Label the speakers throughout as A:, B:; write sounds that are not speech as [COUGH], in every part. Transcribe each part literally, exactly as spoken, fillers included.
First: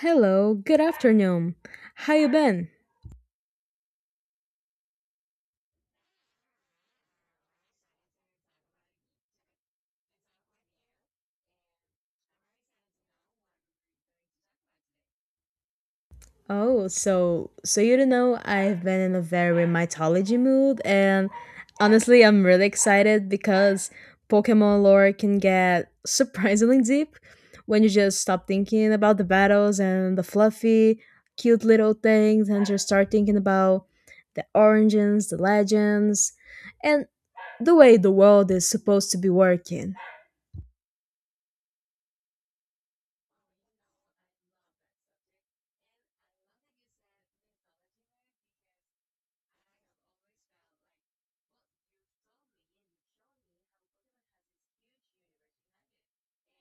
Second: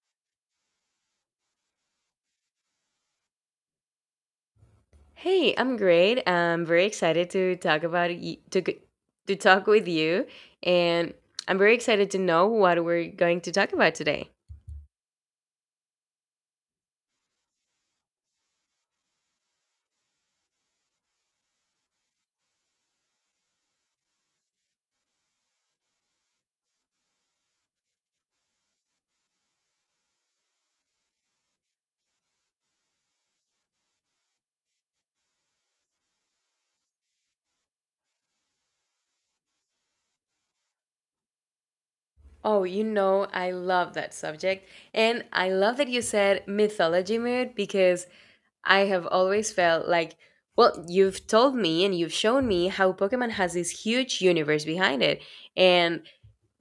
A: Hello, good afternoon. How you been?
B: Hey, I'm great. I'm very excited to talk about y- to g- to talk with you, and I'm very excited to know what we're going to talk about today.
A: Oh, so so you don't know I've been in a very mythology mood and honestly I'm really excited because Pokemon lore can get [LAUGHS] surprisingly deep when you just stop thinking about the battles and the fluffy, cute little things and just start thinking about the origins, the legends, and the way the world is supposed to be working.
B: Oh, you know, I love that subject, and I love that you said mythology mood because I have always felt like, well, you've told me and you've shown me how Pokemon has this huge universe behind it, and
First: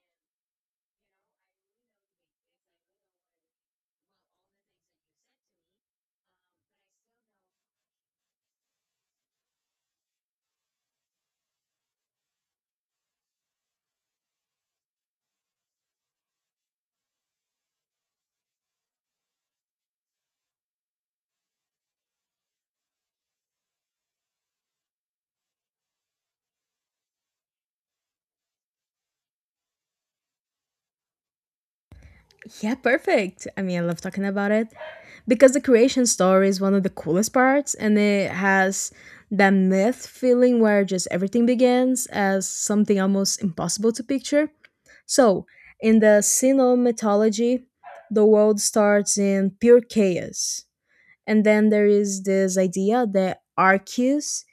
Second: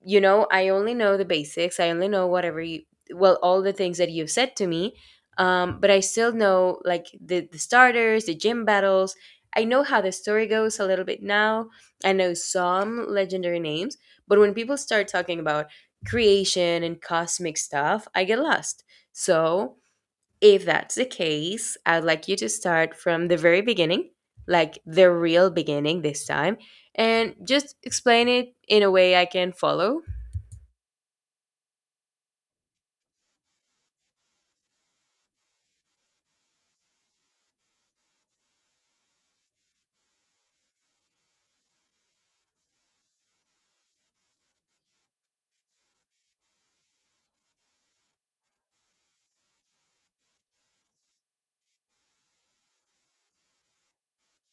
B: you know I only know the basics I only know whatever you well all the things that you've said to me, um, but I still know like the, the starters, the gym battles. I know how the story goes a little bit now. I know some legendary names, but when people start talking about creation and cosmic stuff, I get lost. So if that's the case, I'd like you to start from the very beginning, like the real beginning this time, and just explain it in a way I can follow.
A: Yeah, perfect. I mean, I love talking about it because the creation story is one of the coolest parts, and it has that myth feeling where just everything begins as something almost impossible to picture. So, in the Sino mythology, the world starts in pure chaos. And then there is this idea that arceus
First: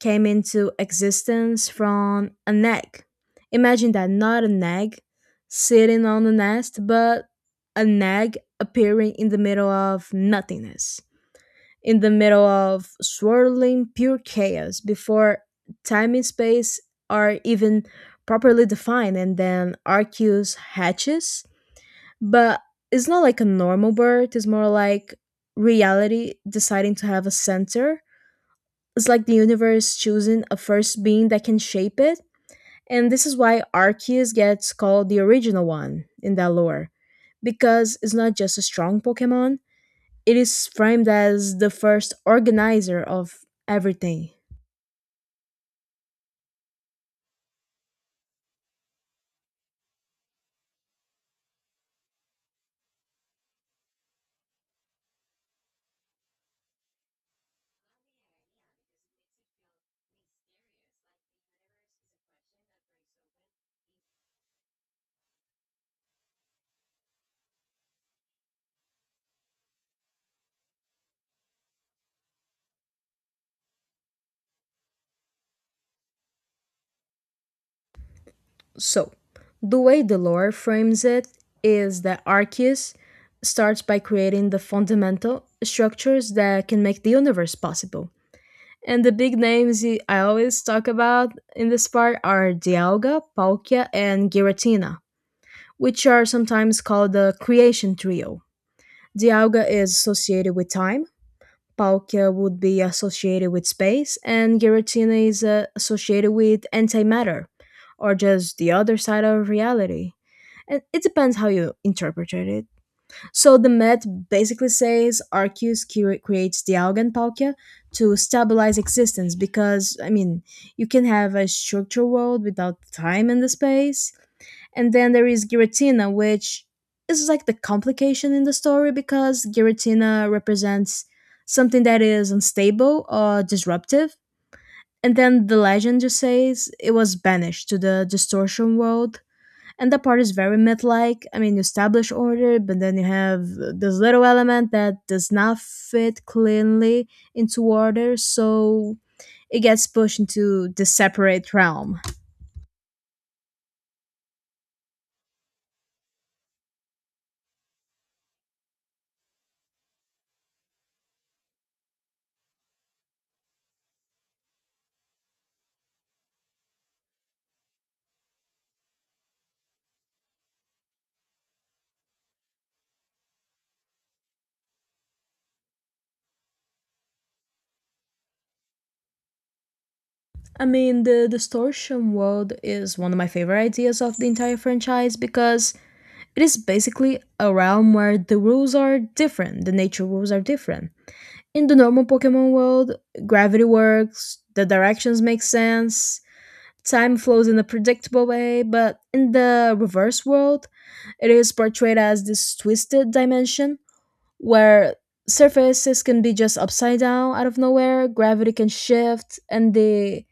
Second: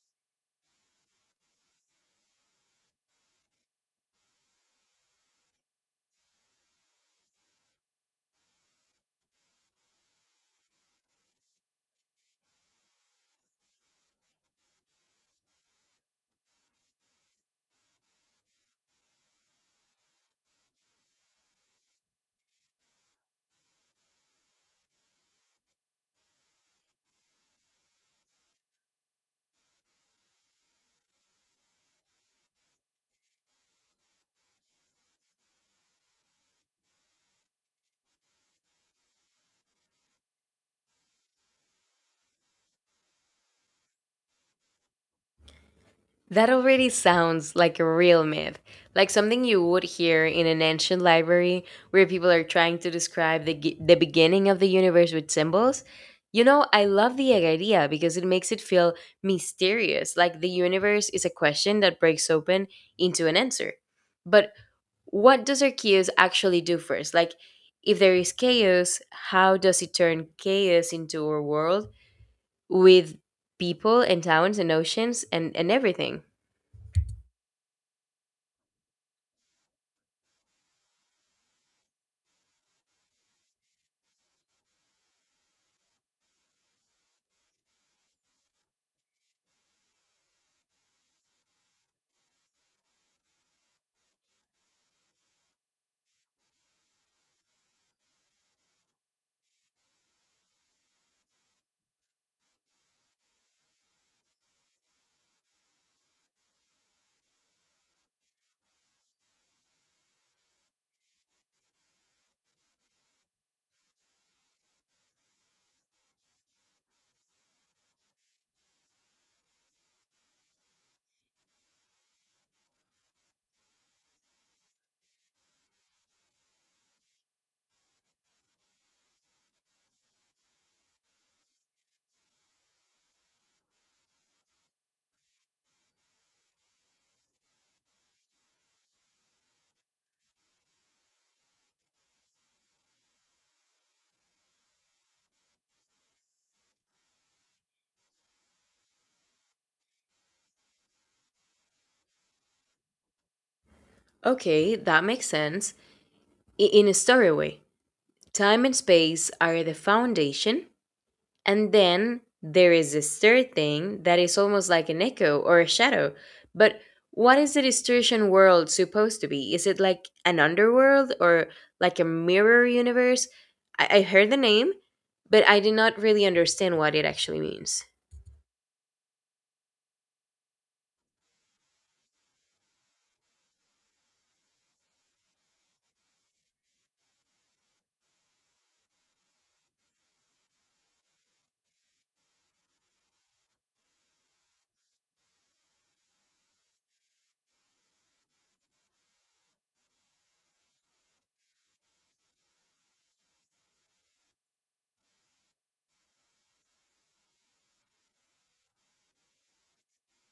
A: came into existence from an egg. Imagine that, not an egg sitting on the nest, but an egg appearing in the middle of nothingness, in the middle of swirling pure chaos before time and space are even properly defined. And then Arceus hatches, but it's not like a normal birth. It's more like reality deciding to have a center. It's like the universe choosing a first being that can shape it. And this is why Arceus gets called the original one in that lore, because it's not just a strong Pokemon, it is framed as the first organizer of everything.
B: That already sounds like a real myth, like something you would hear in an ancient library where people are trying to describe the, gi- the beginning of the universe with symbols. You know, I love the idea because it makes it feel mysterious, like the universe is a question that breaks open into an answer. But what does Arceus actually do first? Like, if there is chaos, how does it turn chaos into a world with people and towns and oceans and, and everything?
A: So, the way the lore frames it is that Arceus starts by creating the fundamental structures that can make the universe possible. And the big names he- I always talk about in this part are Dialga, Palkia, and Giratina, which are sometimes called the creation trio. Dialga is associated with time, Palkia would be associated with space, and Giratina is uh, associated with antimatter, or just the other side of reality. And it depends how you interpret it. So the myth basically says Arceus cre- creates the Algan Palkia to stabilize existence because, I mean, you can have a structured world without time and the space, and then there is Giratina, which is like the complication in the story because Giratina represents something that is unstable or disruptive. And then the legend just says it was banished to the distortion world. And that part is very myth like. I mean, you establish order, but then you have this little element that does not fit cleanly into order. So it gets pushed into the separate realm.
B: Okay, that makes sense. I- In a story way, time and space are the foundation, and then there is this third thing that is almost like an echo or a shadow. But what is the distortion world supposed to be? Is it like an underworld or like a mirror universe? I, I heard the name, but I did not really understand what it actually means.
A: I mean, the distortion world is one of my favorite ideas of the entire franchise because it is basically a realm where the rules are different, the nature rules are different. In the normal Pokemon world, gravity works, the directions make sense, time flows in a predictable way, but in the reverse world, it is portrayed as this twisted dimension where surfaces can be just upside down out of nowhere, gravity can shift, and the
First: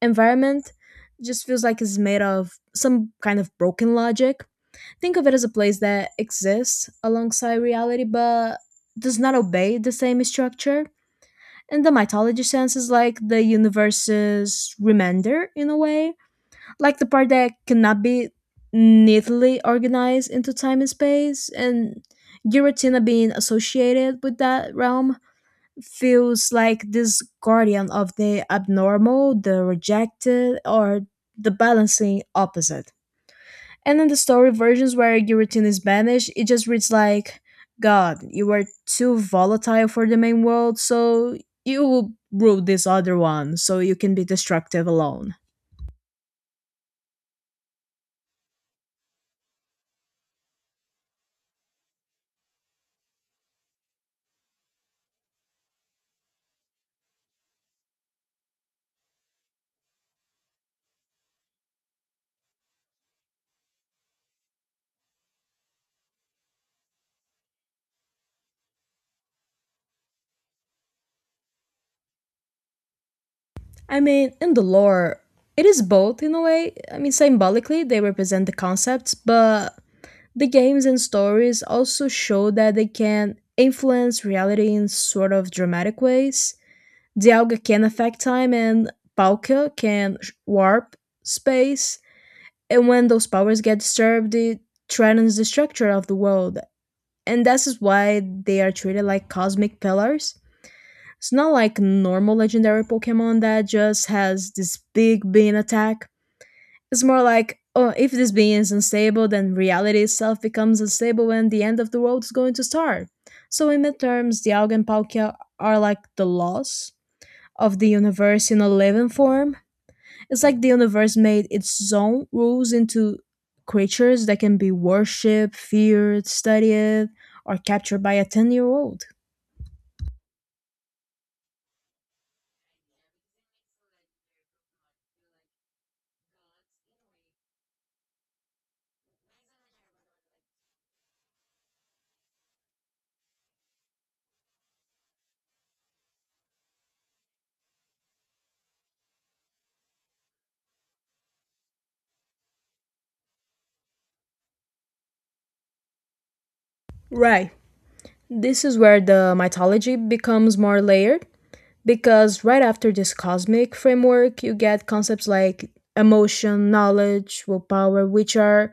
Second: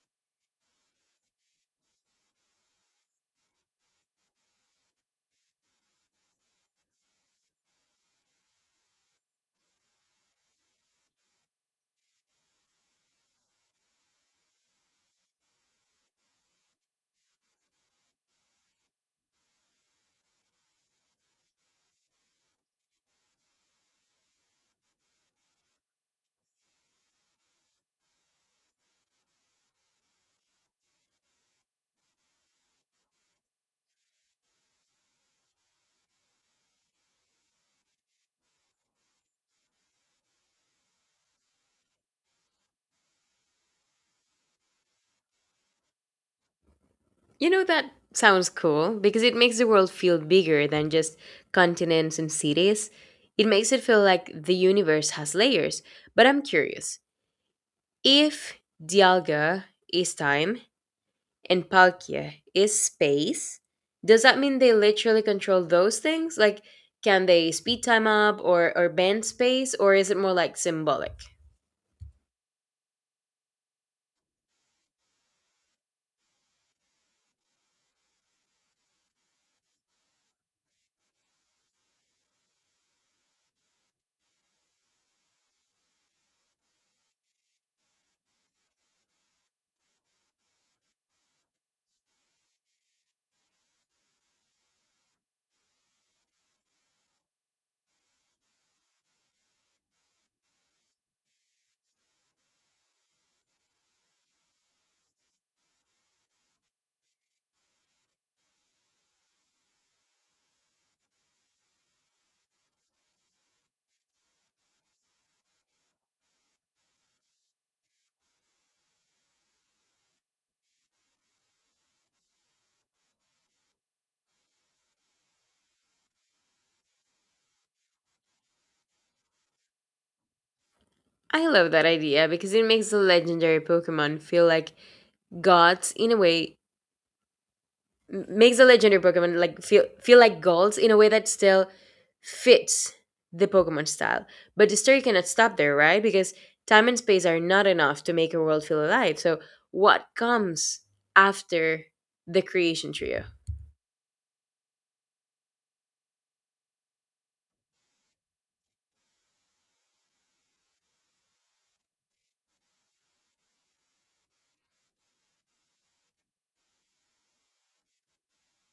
A: environment just feels like it's made of some kind of broken logic. Think of it as a place that exists alongside reality but does not obey the same structure. In the mythology sense, is like the universe's remainder in a way, like the part that cannot be neatly organized into time and space, and giratina being associated with that realm feels like this guardian of the abnormal, the rejected, or the balancing opposite. And in the story versions where giratina is banished, it just reads like, god, you were too volatile for the main world, so you will rule this other one so you can be destructive alone.
B: You know, that sounds cool because it makes the world feel bigger than just continents and cities. It makes it feel like the universe has layers. But I'm curious if Dialga is time and Palkia is space, does that mean they literally control those things? Like, can they speed time up or, or bend space, or is it more like symbolic?
A: I mean, in the lore, it is both in a way. I mean, symbolically, they represent the concepts, but the games and stories also show that they can influence reality in sort of dramatic ways. Dialga can affect time, and Palkia can sh- warp space. And when those powers get disturbed, it threatens the structure of the world. And this is why they are treated like cosmic pillars. It's not like normal legendary Pokemon that just has this big bean attack. It's more like, oh, if this bean is unstable, then reality itself becomes unstable and the end of the world is going to start. So in midterms, Dialga and Palkia are like the loss of the universe in a living form. It's like the universe made its own rules into creatures that can be worshipped, feared, studied, or captured by a ten-year-old year old.
B: I love that idea because it makes the legendary Pokemon feel like gods in a way m- makes the legendary Pokemon like feel feel like golds in a way that still fits the Pokemon style. But the story cannot stop there, right? Because time and space are not enough to make a world feel alive. So what comes after the creation trio?
A: Right. This is where the mythology becomes more layered because right after this cosmic framework, you get concepts like emotion, knowledge, willpower, which are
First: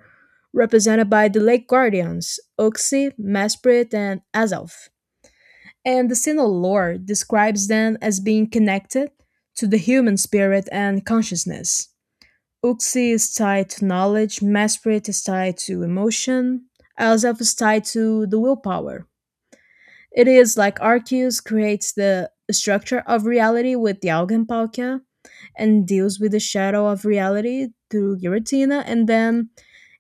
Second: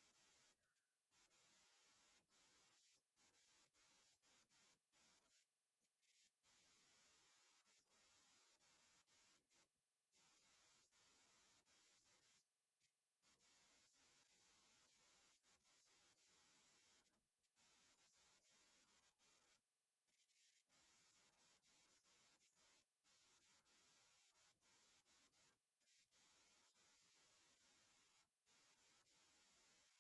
A: represented by the Lake Guardians, Uxie, Mesprit, and Azalf. And the Sinnoh lore describes them as being connected to the human spirit and consciousness. Uxie is tied to knowledge, Mesprit is tied to emotion, Azalf is tied to the willpower. It is like Arceus creates the structure of reality with the Augenpauke and deals with the shadow of reality through Giratina, and then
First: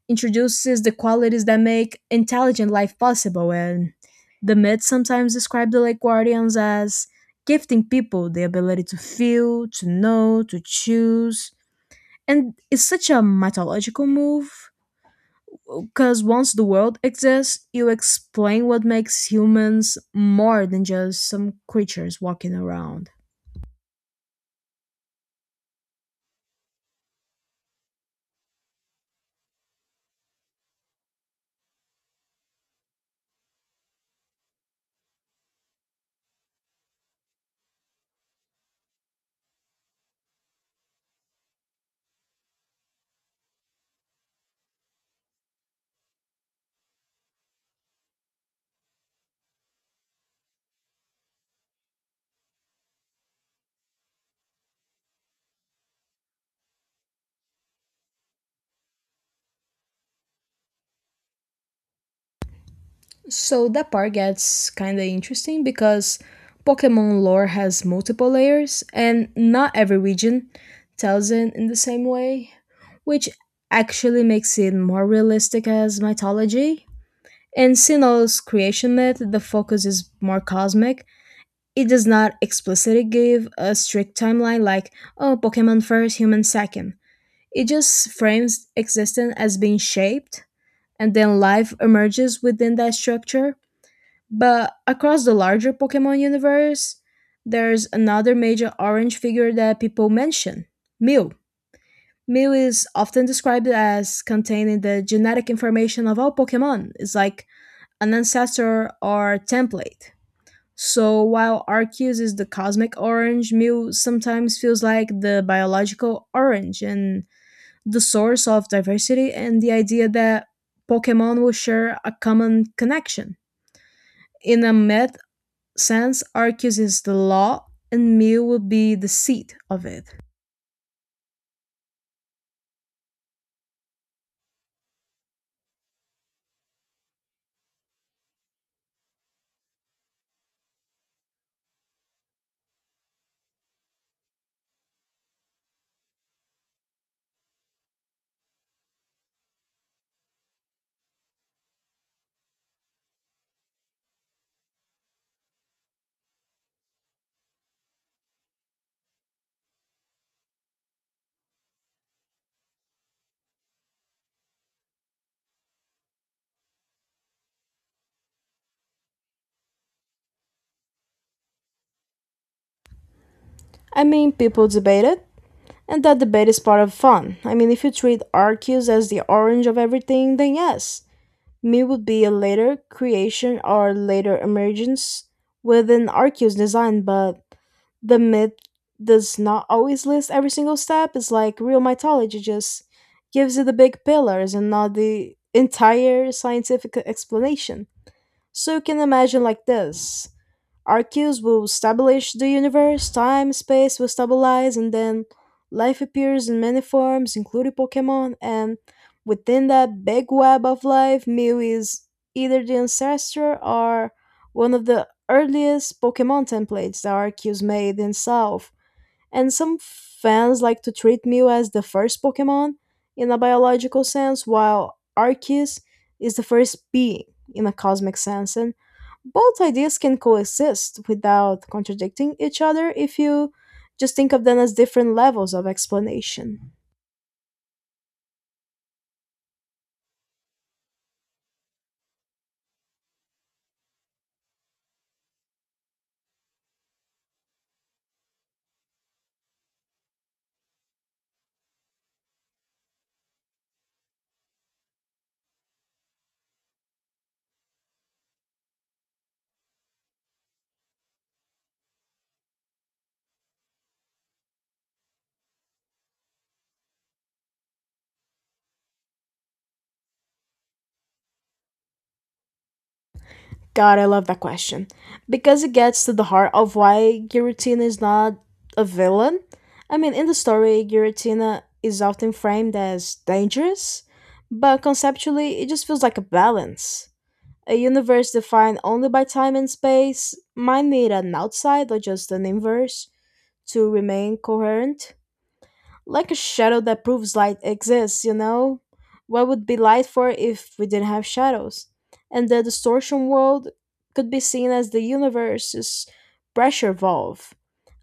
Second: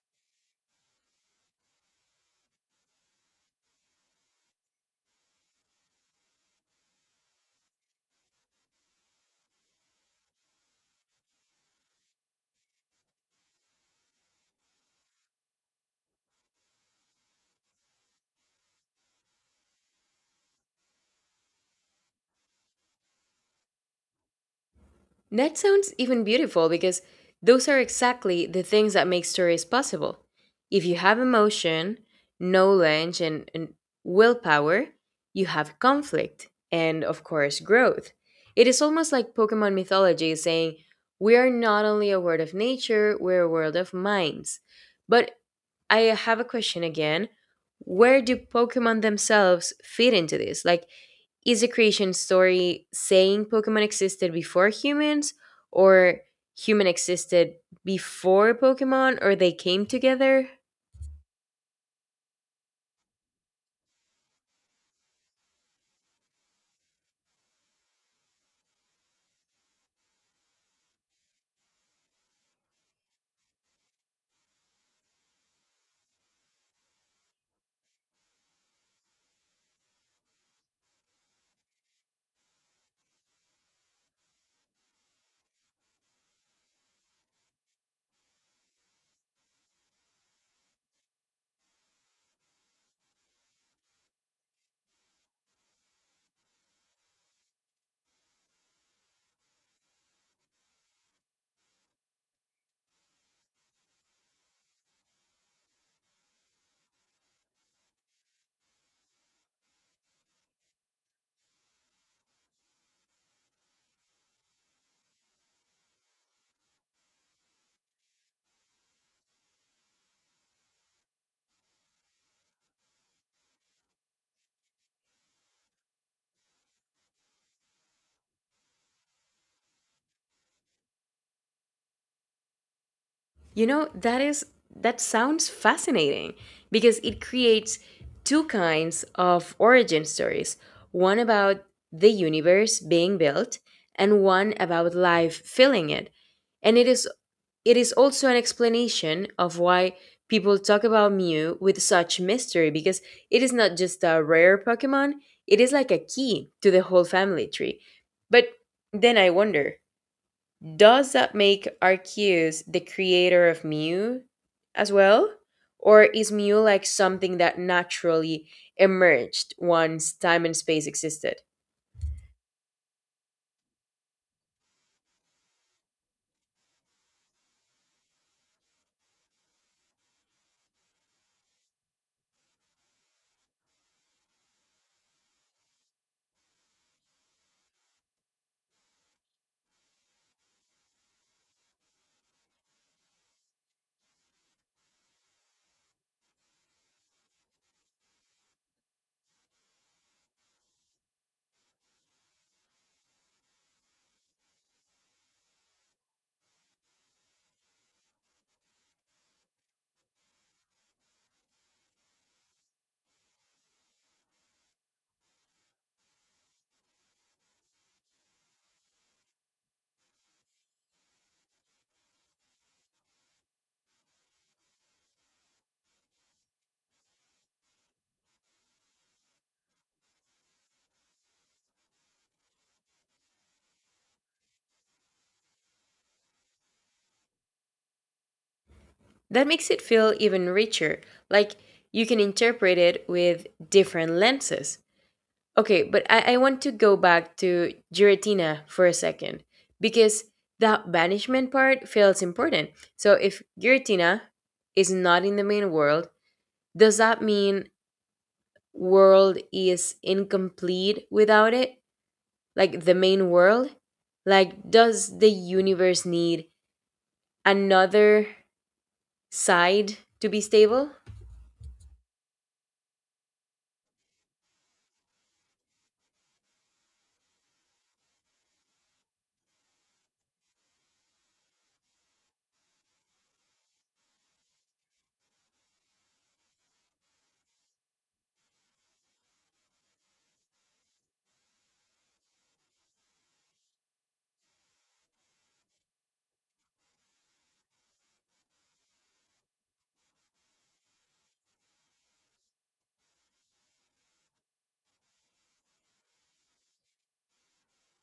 A: introduces the qualities that make intelligent life possible. And the myths sometimes describe the Lake Guardians as gifting people the ability to feel, to know, to choose. And it's such a mythological move because once the world exists, you explain what makes humans more than just some creatures walking around.
B: That sounds even beautiful because those are exactly the things that make stories possible. If you have emotion, knowledge, and, and willpower, you have conflict and, of course, growth. It is almost like Pokemon mythology saying, we are not only a world of nature, we're a world of minds. But I have a question again. Where do Pokemon themselves fit into this? Like, is the creation story saying Pokemon existed before humans, or human existed before Pokemon, or they came together?
A: So that part gets kinda interesting because Pokemon lore has multiple layers and not every region tells it in the same way, which actually makes it more realistic as mythology. In Sinnoh's creation myth, the focus is more cosmic. It does not explicitly give a strict timeline like, oh, Pokemon first, human second. It just frames existence as being shaped, and then life emerges within that structure. But across the larger Pokemon universe, there's another major orange figure that people mention: Mew. Mew is often described as containing the genetic information of all Pokemon. It's like an ancestor or template. So while Arceus is the cosmic orange, Mew sometimes feels like the biological orange and the source of diversity and the idea that Pokemon will share a common connection. In a myth sense, Arceus is the law and Mew will be the seed of it.
B: You know, that is that sounds fascinating because it creates two kinds of origin stories, one about the universe being built and one about life filling it. And it is it is also an explanation of why people talk about Mew with such mystery, because it is not just a rare Pokemon, it is like a key to the whole family tree. But then I wonder, does that make Arceus the creator of Mew as well? Or is Mew like something that naturally emerged once time and space existed?
A: I mean, people debate it, and that debate is part of fun. I mean, if you treat Arceus as the orange of everything, then yes, Me would be a later creation or later emergence within Arceus design, but the myth does not always list every single step. It's like real mythology just gives you the big pillars and not the entire scientific explanation. So you can imagine like this. Arceus will establish the universe, time, space will stabilize, and then life appears in many forms, including Pokemon, and within that big web of life, Mew is either the ancestor or one of the earliest Pokemon templates that Arceus made himself. And some fans like to treat Mew as the first Pokemon in a biological sense, while Arceus is the first being in a cosmic sense. And both ideas can coexist without contradicting each other if you just think of them as different levels of explanation.
B: That makes it feel even richer, like you can interpret it with different lenses. Okay, but I, I want to go back to Giratina for a second because the banishment part feels important. So if Giratina is not in the main world, does that mean world is incomplete without it? Like the main world? Like, does the universe need another side to be stable?
A: God, I love that question because it gets to the heart of why Giratina is not a villain. I mean, in the story, Giratina is often framed as dangerous, but conceptually, it just feels like a balance. A universe defined only by time and space might need an outside or just an inverse to remain coherent, like a shadow that proves light exists, you know? What would be light for if we didn't have shadows? And the distortion world could be seen as the universe's pressure valve,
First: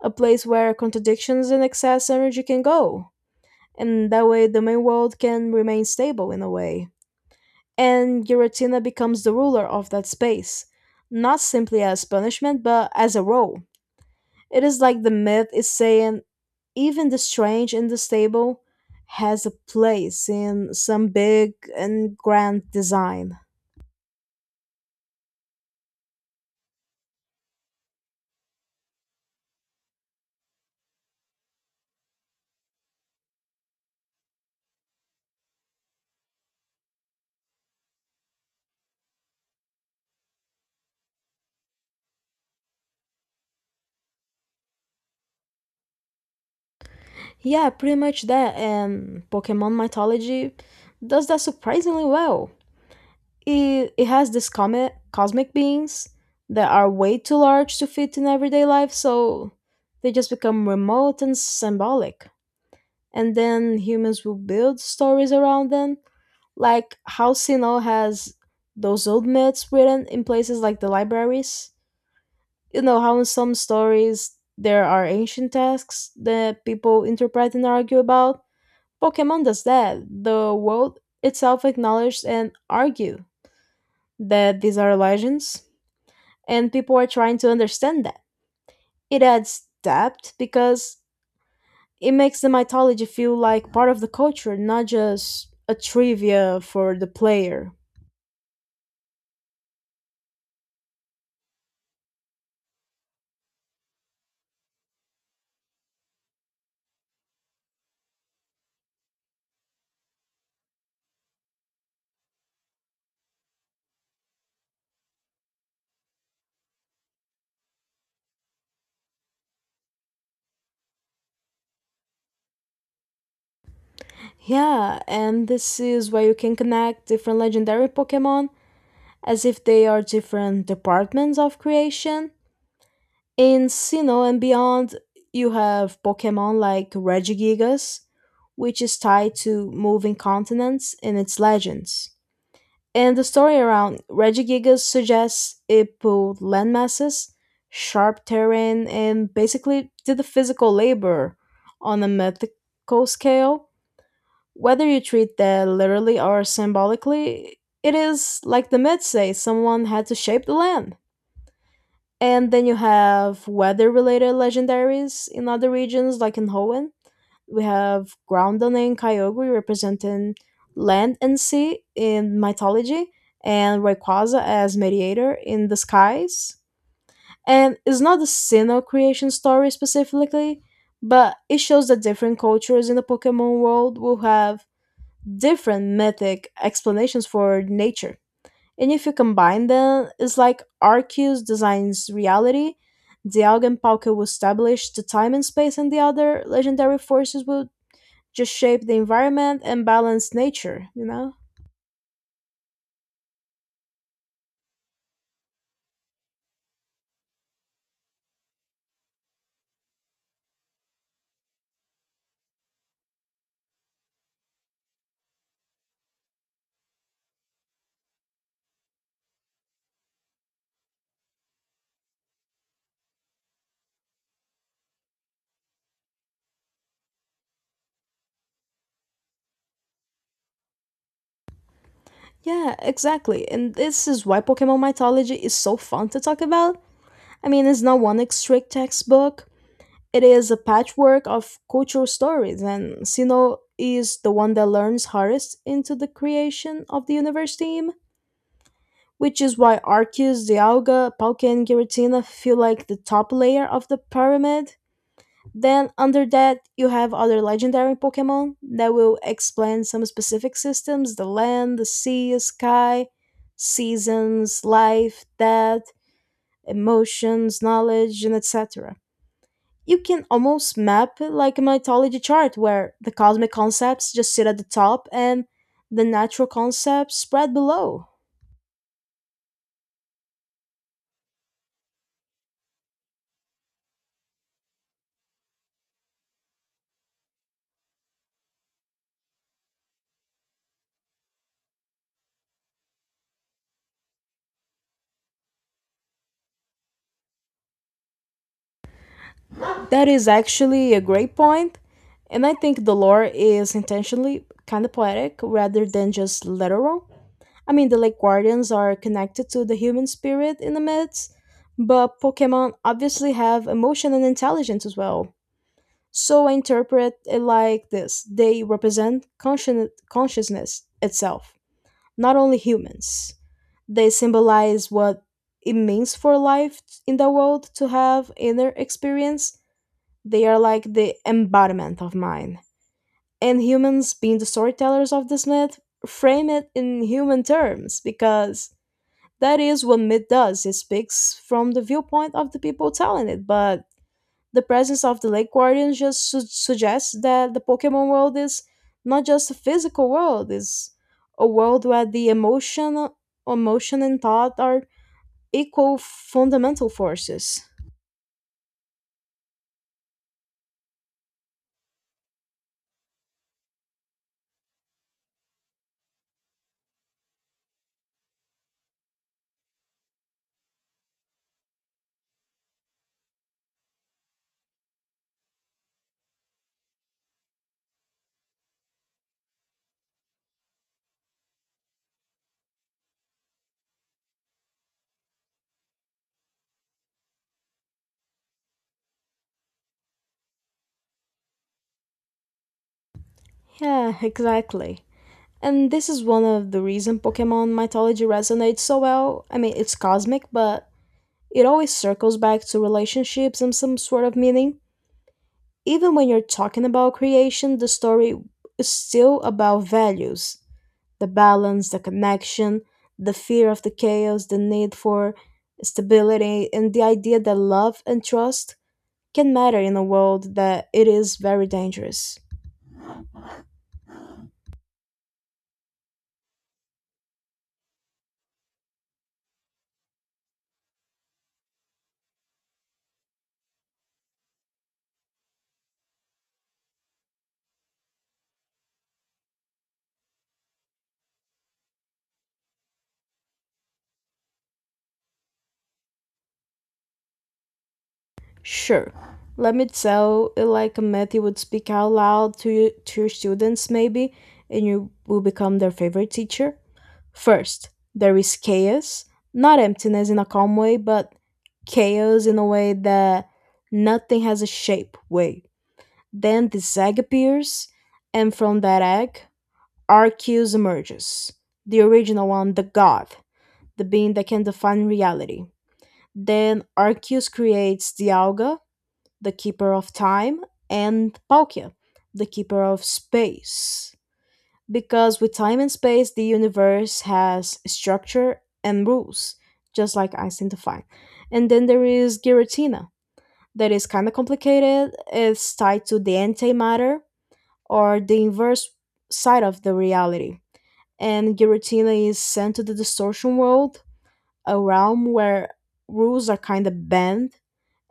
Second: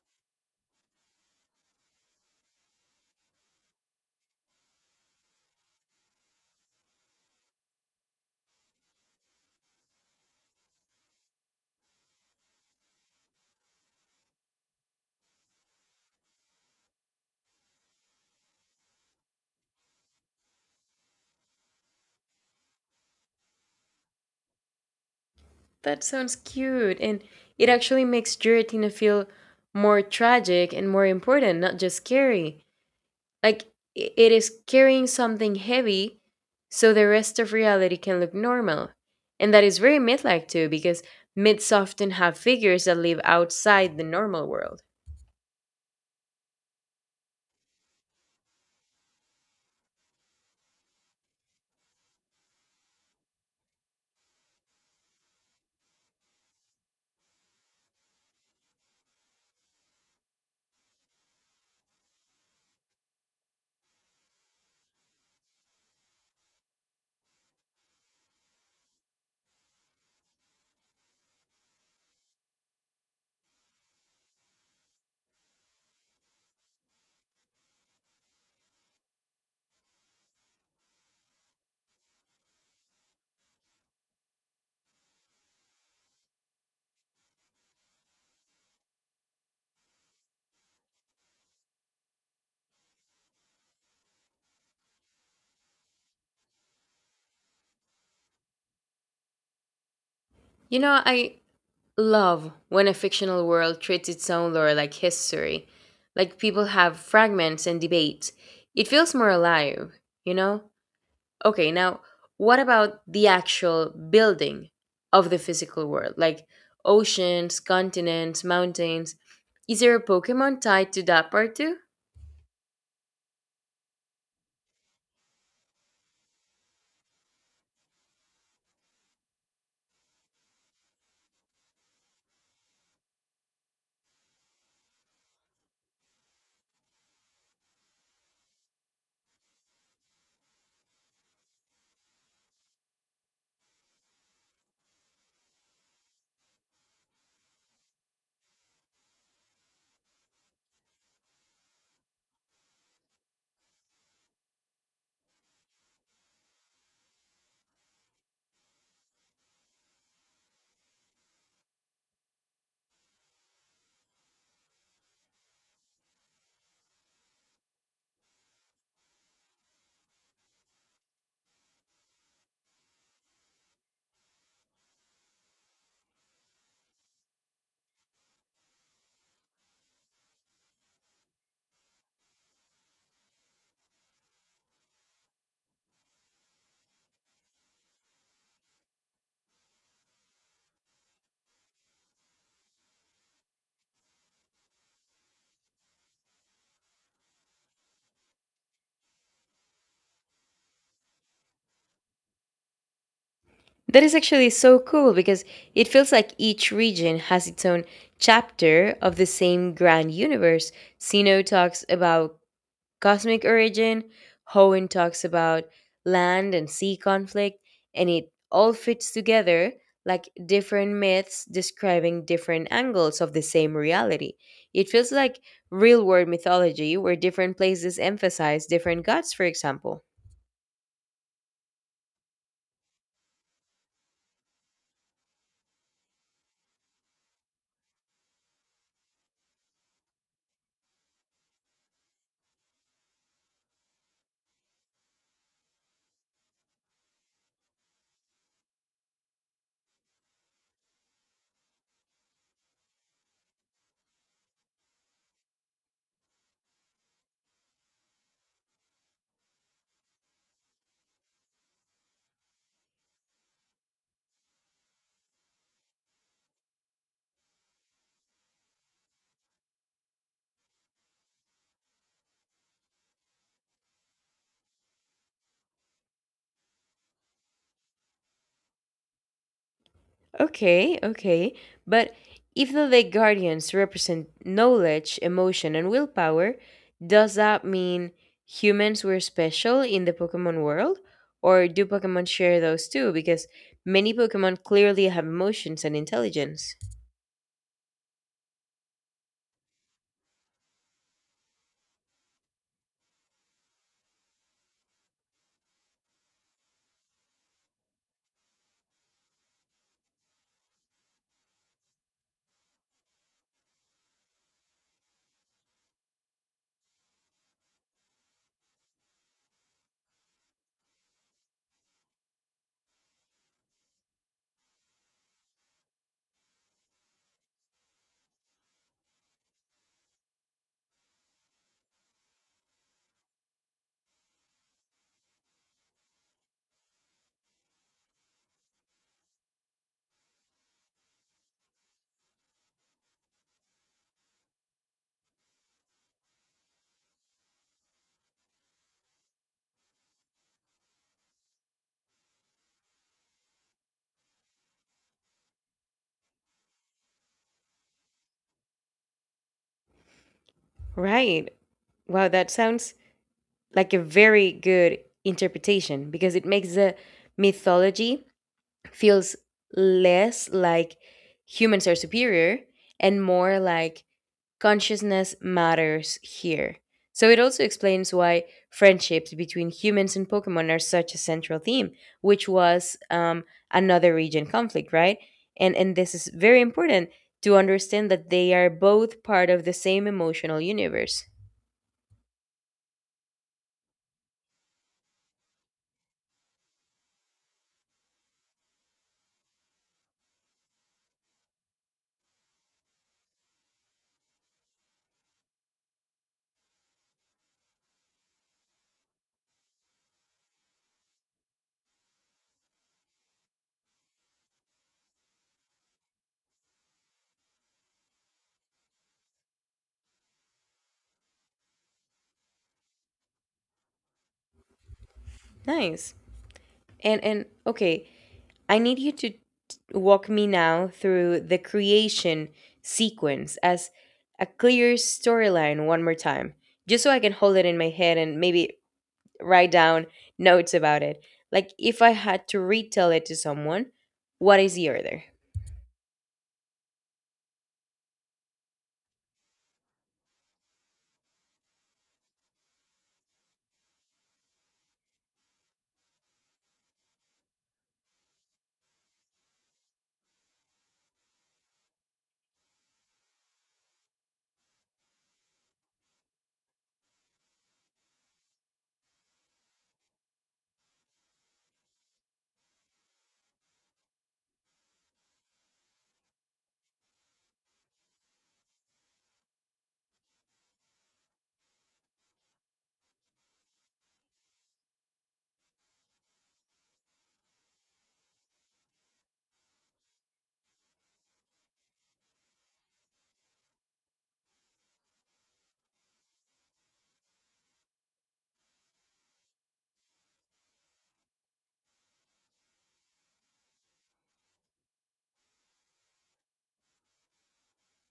A: a place where contradictions and excess energy can go. And that way, the main world can remain stable in a way. And Giratina becomes the ruler of that space, not simply as punishment, but as a role. It is like the myth is saying even the strange and the stable has a place in some big and grand design.
B: That sounds cute, and it actually makes Giratina feel more tragic and more important, not just scary. Like, i- it is carrying something heavy so the rest of reality can look normal. And that is very myth like too, because myths often have figures that live outside the normal world.
A: Yeah, pretty much that. And Pokemon mythology does that surprisingly well. It, it has these comet, cosmic beings that are way too large to fit in everyday life, so they just become remote and symbolic. And then humans will build stories around them, like how Sinnoh has those old myths written in places like the libraries. You know how in some stories there are ancient texts that people interpret and argue about. Pokemon does that. The world itself acknowledges and argue that these are legends, and people are trying to understand that. It adds depth because it makes the mythology feel like part of the culture, not just a trivia for the player.
B: You know, I love when a fictional world treats its own lore like history, like people have fragments and debates. It feels more alive, you know? Okay, now what about the actual building of the physical world? Like oceans, continents, mountains. Is there a Pokemon tied to that part too?
A: Yeah, and this is where you can connect different legendary Pokemon as if they are different departments of creation. In Sinnoh and beyond, you have Pokemon like Regigigas, which is tied to moving continents in its legends. And the story around Regigigas suggests it pulled landmasses, sharp terrain, and basically did the physical labor on a mythical scale. Whether you treat that literally or symbolically, it is, like the myths say, someone had to shape the land. And then you have weather related legendaries in other regions, like in Hoenn. We have Groundon and Kyogre representing land and sea in mythology, and Rayquaza as mediator in the skies. And it's not the single creation story specifically, but it shows that different cultures in the Pokemon world will have different mythic explanations for nature. And if you combine them, it's like Arceus designs reality, the Augenpauke will establish the time and space, and the other legendary forces will just shape the environment and balance nature, you know?
B: That is actually so cool because it feels like each region has its own chapter of the same grand universe. Sino talks about cosmic origin, Hoenn talks about land and sea conflict, and it all fits together like different myths describing different angles of the same reality. It feels like real world mythology where different places emphasize different gods, for example.
A: Yeah, exactly. And this is why Pokemon mythology is so fun to talk about. I mean, it's not one strict textbook. It is a patchwork of cultural stories, and Sino is the one that learns hardest into the creation of the universe team, which is why Arceus, Dialga, Palkia, and Giratina feel like the top layer of the pyramid. Then, under that, you have other legendary Pokemon that will explain some specific systems: the land, the sea, sky, seasons, life, death, emotions, knowledge, and etc. You can almost map it like a mythology chart where the cosmic concepts just sit at the top and the natural concepts spread below.
B: Okay, okay. But if the lake guardians represent knowledge, emotion, and willpower, does that mean humans were special in the Pokemon world? Or do Pokemon share those too? Because many Pokemon clearly have emotions and intelligence.
A: That is actually a great point, and I think the lore is intentionally kind of poetic rather than just literal. I mean, the Lake Guardians are connected to the human spirit in the myths, but Pokemon obviously have emotion and intelligence as well. So I interpret it like this: they represent conscien- consciousness itself. Not only humans. They symbolize what it means for life in the world to have inner experience. They are like the embodiment of mine. And humans, being the storytellers of this myth, frame it in human terms because that is what myth does. It speaks from the viewpoint of the people telling it, but the presence of the lake guardians just su- suggests that the pokemon world is not just a physical world, it's a world where the emotion emotion and thought are equal fundamental forces.
B: Right. Wow, that sounds like a very good interpretation because it makes the mythology feels less like humans are superior and more like consciousness matters here. So it also explains why friendships between humans and Pokemon are such a central theme, which was, um, another region conflict, right? And and this is very important to understand that they are both part of the same emotional universe.
A: Yeah, exactly. And this is one of the reason pokemon mythology resonates so well. I mean, it's cosmic, but it always circles back to relationships and some sort of meaning. Even when you're talking about creation, the story is still about values: the balance, the connection, the fear of the chaos, the need for stability, and the idea that love and trust can matter in a world that it is very dangerous.
B: Nice. And and okay, I need you to t- walk me now through the creation sequence as a clear storyline one more time, just so I can hold it in my head and maybe write down notes about it. Like if I had to retell it to someone, what is the order?
A: Sure, let me tell it like a myth you would speak out loud to you, to your students maybe, and you will become their favorite teacher. First, there is chaos, not emptiness in a calm way, but chaos in a way that nothing has a shape way. Then this egg appears, and from that egg, Arceus emerges. The original one, the god, the being that can define reality. Then Arceus creates the Alga, the keeper of time, and Palkia, the keeper of space. Because with time and space, the universe has structure and rules, just like Einstein defined. And then there is Giratina, that is kind of complicated. It's tied to the antimatter, or the inverse side of the reality. And Giratina is sent to the distortion world, a realm where rules are kind of bent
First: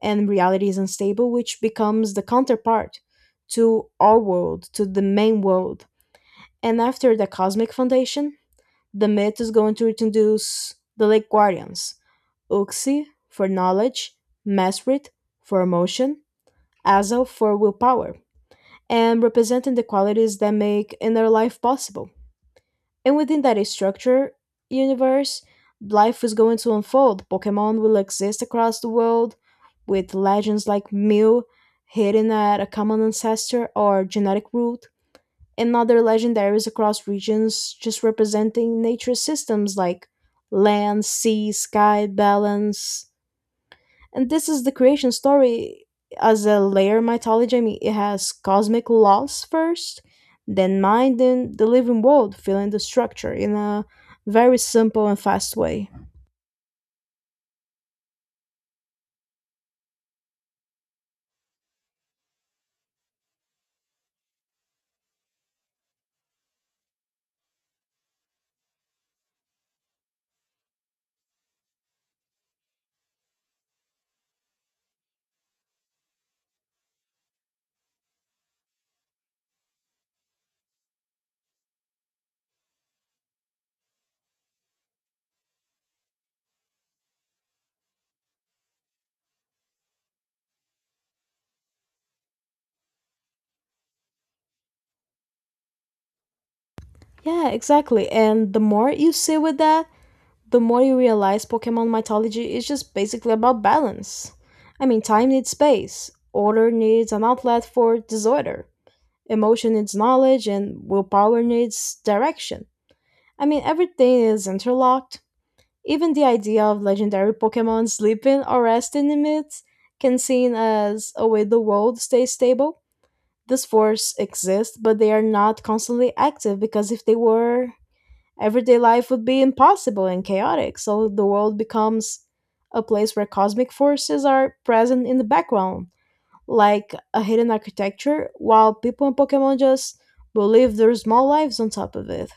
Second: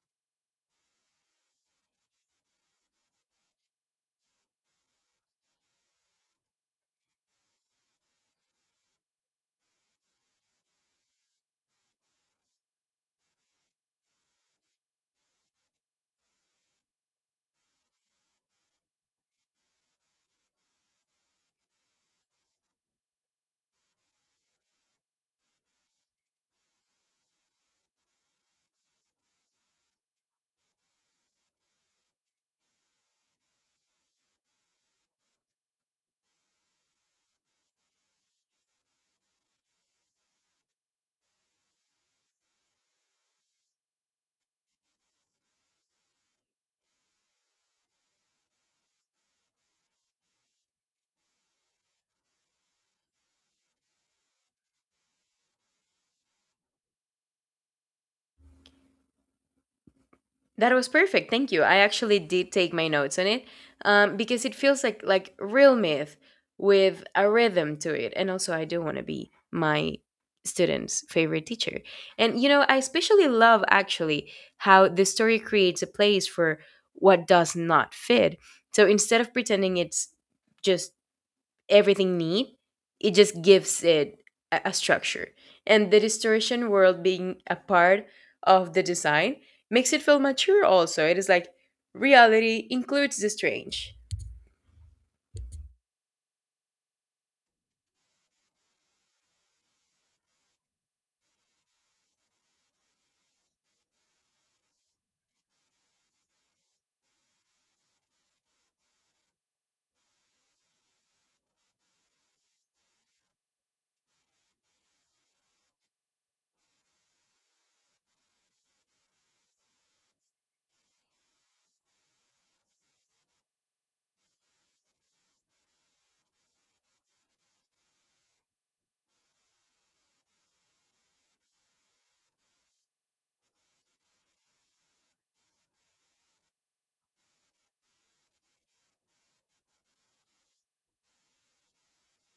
A: and reality is unstable, which becomes the counterpart to our world, to the main world. And after the Cosmic Foundation, the myth is going to introduce the Lake Guardians, Uxie for knowledge, Mesrit for emotion, Azel for willpower, and representing the qualities that make inner life possible. And within that structure universe, life is going to unfold. Pokemon will exist across the world with legends like Mew hidden at a common ancestor or genetic root, and other legendaries across regions just representing nature systems like land, sea, sky, balance. And this is the creation story as a layer mythology. I mean, it has cosmic laws first, then mind, then the living world filling the structure in a very simple and fast way.
B: That was perfect. Thank you. I actually did take my notes on it, um, because it feels like like real myth with a rhythm to it. And also, I do want to be my students' favorite teacher. And you know, I especially love actually how the story creates a place for what does not fit. So instead of pretending it's just everything neat, it just gives it a, a structure. And the distortion world being a part of the design makes it feel mature also. It is like reality includes the strange.
A: Yeah, exactly. And the more you see with that, the more you realize Pokemon mythology is just basically about balance. I mean, time needs space, order needs an outlet for disorder, emotion needs knowledge, and willpower needs direction. I mean, everything is interlocked. Even the idea of legendary Pokemon sleeping or resting in myths can seem as a way the world stays stable. This force exists, but they are not constantly active because if they were, everyday life would be impossible and chaotic. So the world becomes a place where cosmic forces are present in the background, like a hidden architecture, while people and Pokemon just will live their small lives on top of it.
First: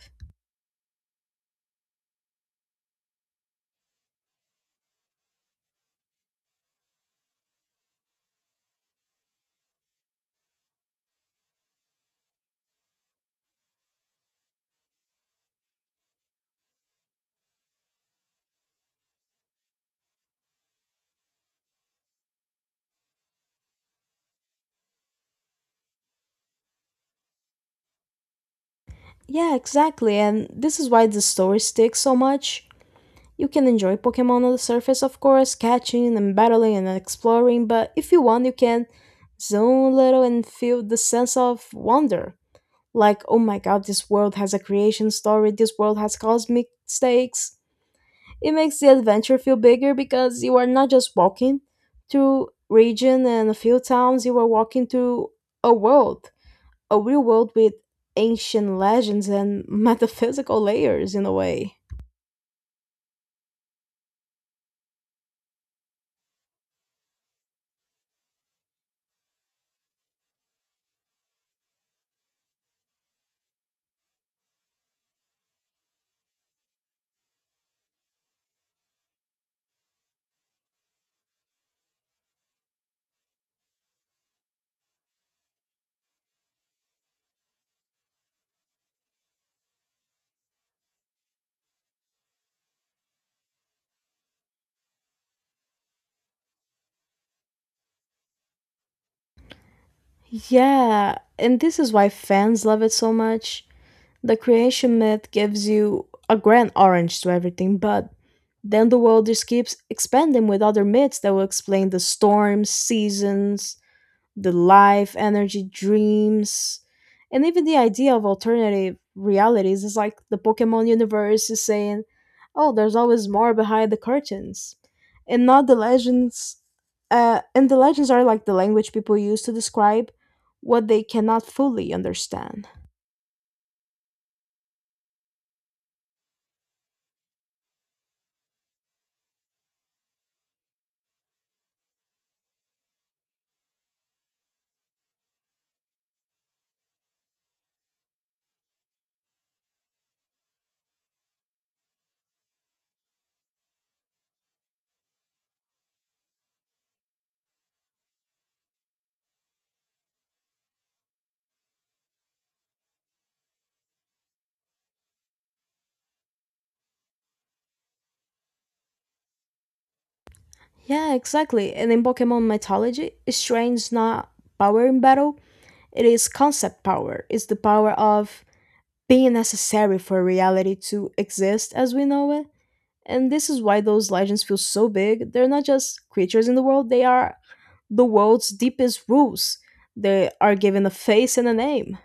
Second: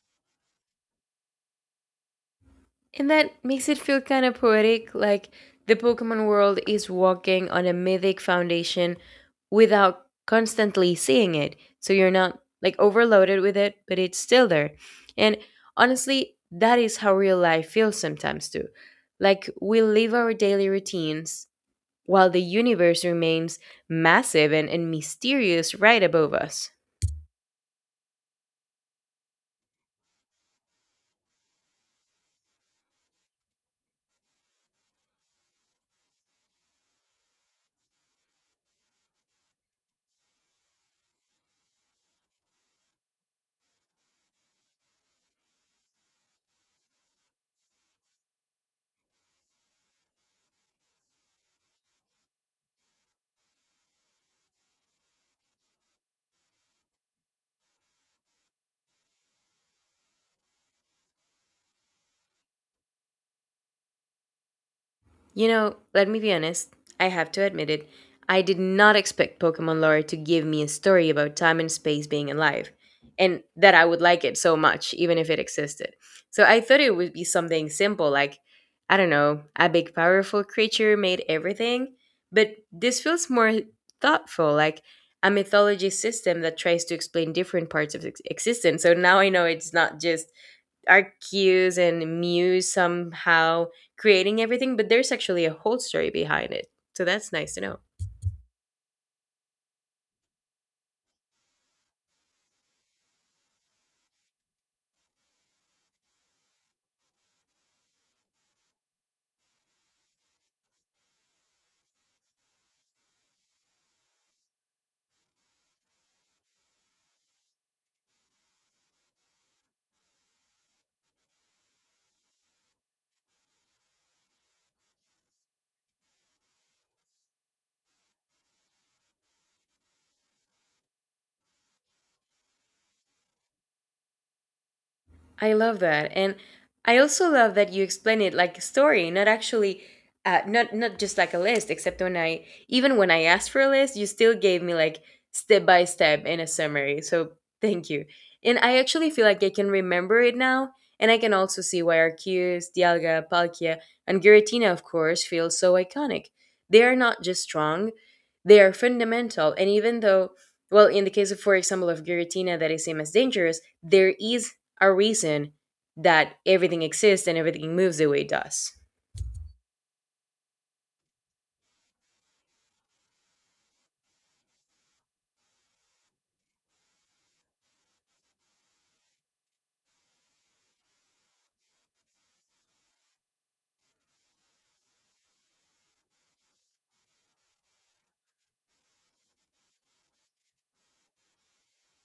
B: And that makes it feel kind of poetic, like the Pokemon world is walking on a mythic foundation without constantly seeing it. So you're not like overloaded with it, but it's still there. And honestly, that is how real life feels sometimes too. Like we live our daily routines while the universe remains massive and, and mysterious right above us.
A: Yeah, exactly. And this is why the story sticks so much. You can enjoy Pokemon on the surface, of course, catching and battling and exploring, but if you want, you can zone a little and feel the sense of wonder. Like, oh my god, this world has a creation story, this world has cosmic stakes. It makes the adventure feel bigger because you are not just walking through region and a few towns, you are walking through a world, a real world with ancient legends and [LAUGHS] metaphysical layers in a way.
B: You know, let me be honest, I have to admit it. I did not expect Pokemon lore to give me a story about time and space being alive, and that I would like it so much, even if it existed. So I thought it would be something simple, like, I don't know, a big powerful creature made everything. But this feels more thoughtful, like a mythology system that tries to explain different parts of ex- existence. So now I know it's not just our cues and muse somehow creating everything, but there's actually a whole story behind it. So that's nice to know.
A: Yeah, and this is why fans love it so much. The creation myth gives you a grand orange to everything, but then the world just keeps expanding with other myths that will explain the storms, seasons, the life, energy, dreams, and even the idea of alternative realities is like the Pokemon universe is saying, oh, there's always more behind the curtains. And not the legends. Uh, and the legends are like the language people use to describe what they cannot fully understand.
B: I love that, and I also love that you explain it like a story, not actually, uh, not not just like a list. Except when I, even when I asked for a list, you still gave me like step by step and a summary. So thank you, and I actually feel like I can remember it now, and I can also see why Arceus, Dialga, Palkia, and Giratina, of course, feel so iconic. They are not just strong; they are fundamental. And even though, well, in the case of, for example, of Giratina, that is seen as dangerous, there is our reason that everything exists and everything moves the way it does.
A: Yeah, exactly. And in Pokemon mythology, strength's not power in battle, it is concept power. It's the power of being necessary for reality to exist as we know it. And this is why those legends feel so big. They're not just creatures in the world, they are the world's deepest roots. They are given a face and a name.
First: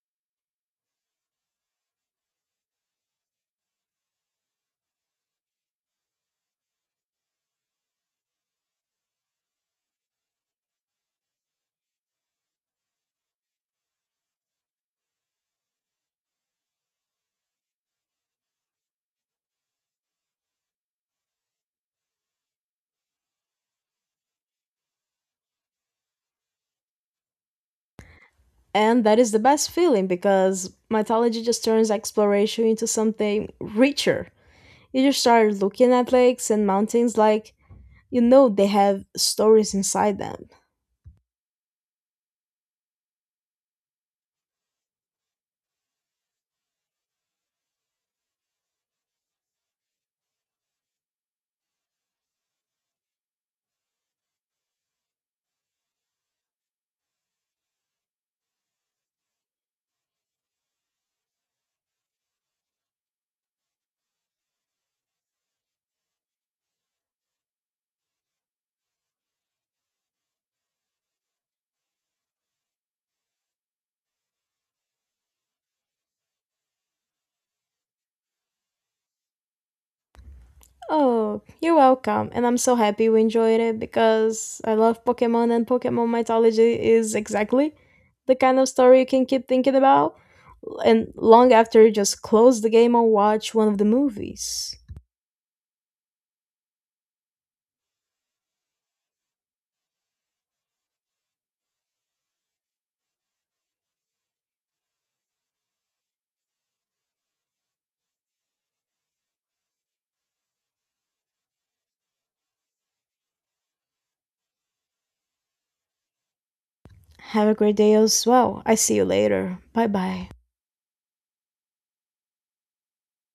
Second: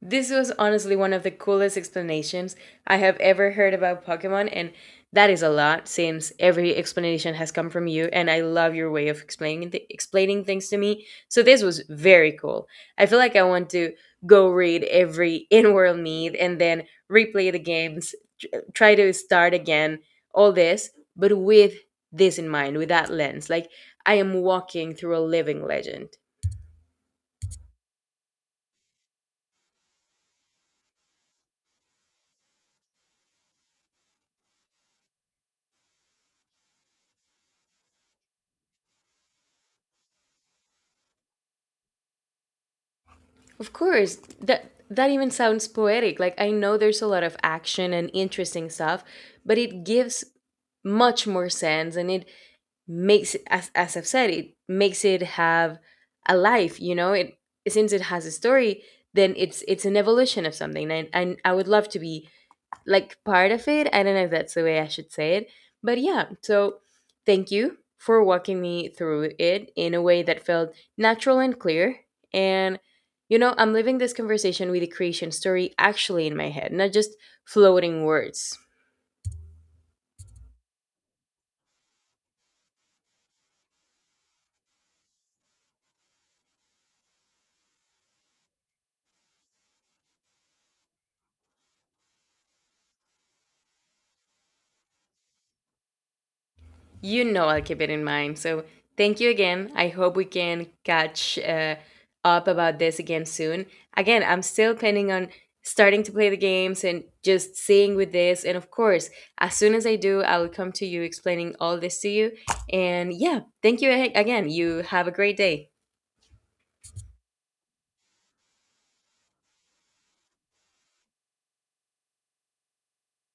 B: This was honestly one of the coolest explanations I have ever heard about Pokemon, and that is a lot since every explanation has come from you, and I love your way of explaining th- explaining things to me. So this was very cool. I feel like I want to go read every [LAUGHS] in-world meet and then replay the games, tr- try to start again, all this, but with this in mind, with that lens. Like I am walking through a living legend.
A: And that is the best feeling because mythology just turns exploration into something richer. You just start looking at lakes and mountains like you know they have stories inside them.
B: Of course, that that even sounds poetic. Like I know there's a lot of action and interesting stuff, but it gives much more sense and it makes as as I've said, it makes it have a life, you know? It, since it has a story, then it's it's an evolution of something. And and I would love to be like part of it. I don't know if that's the way I should say it. But yeah, so thank you for walking me through it in a way that felt natural and clear. And, you know, I'm living this conversation with the creation story actually in my head, not just floating words.
A: Oh, you're welcome. And I'm so happy you enjoyed it because I love Pokemon and Pokemon mythology is exactly the kind of story you can keep thinking about and long after you just close the game or watch one of the movies.
B: You know, I'll keep it in mind. So thank you again. I hope we can catch uh, up about this again soon. Again, I'm still planning on starting to play the games and just seeing with this. And of course, as soon as I do, I will come to you explaining all this to you. And yeah, thank you a- again. You have a great day.
A: Have a great day as well. I see you later. Bye bye.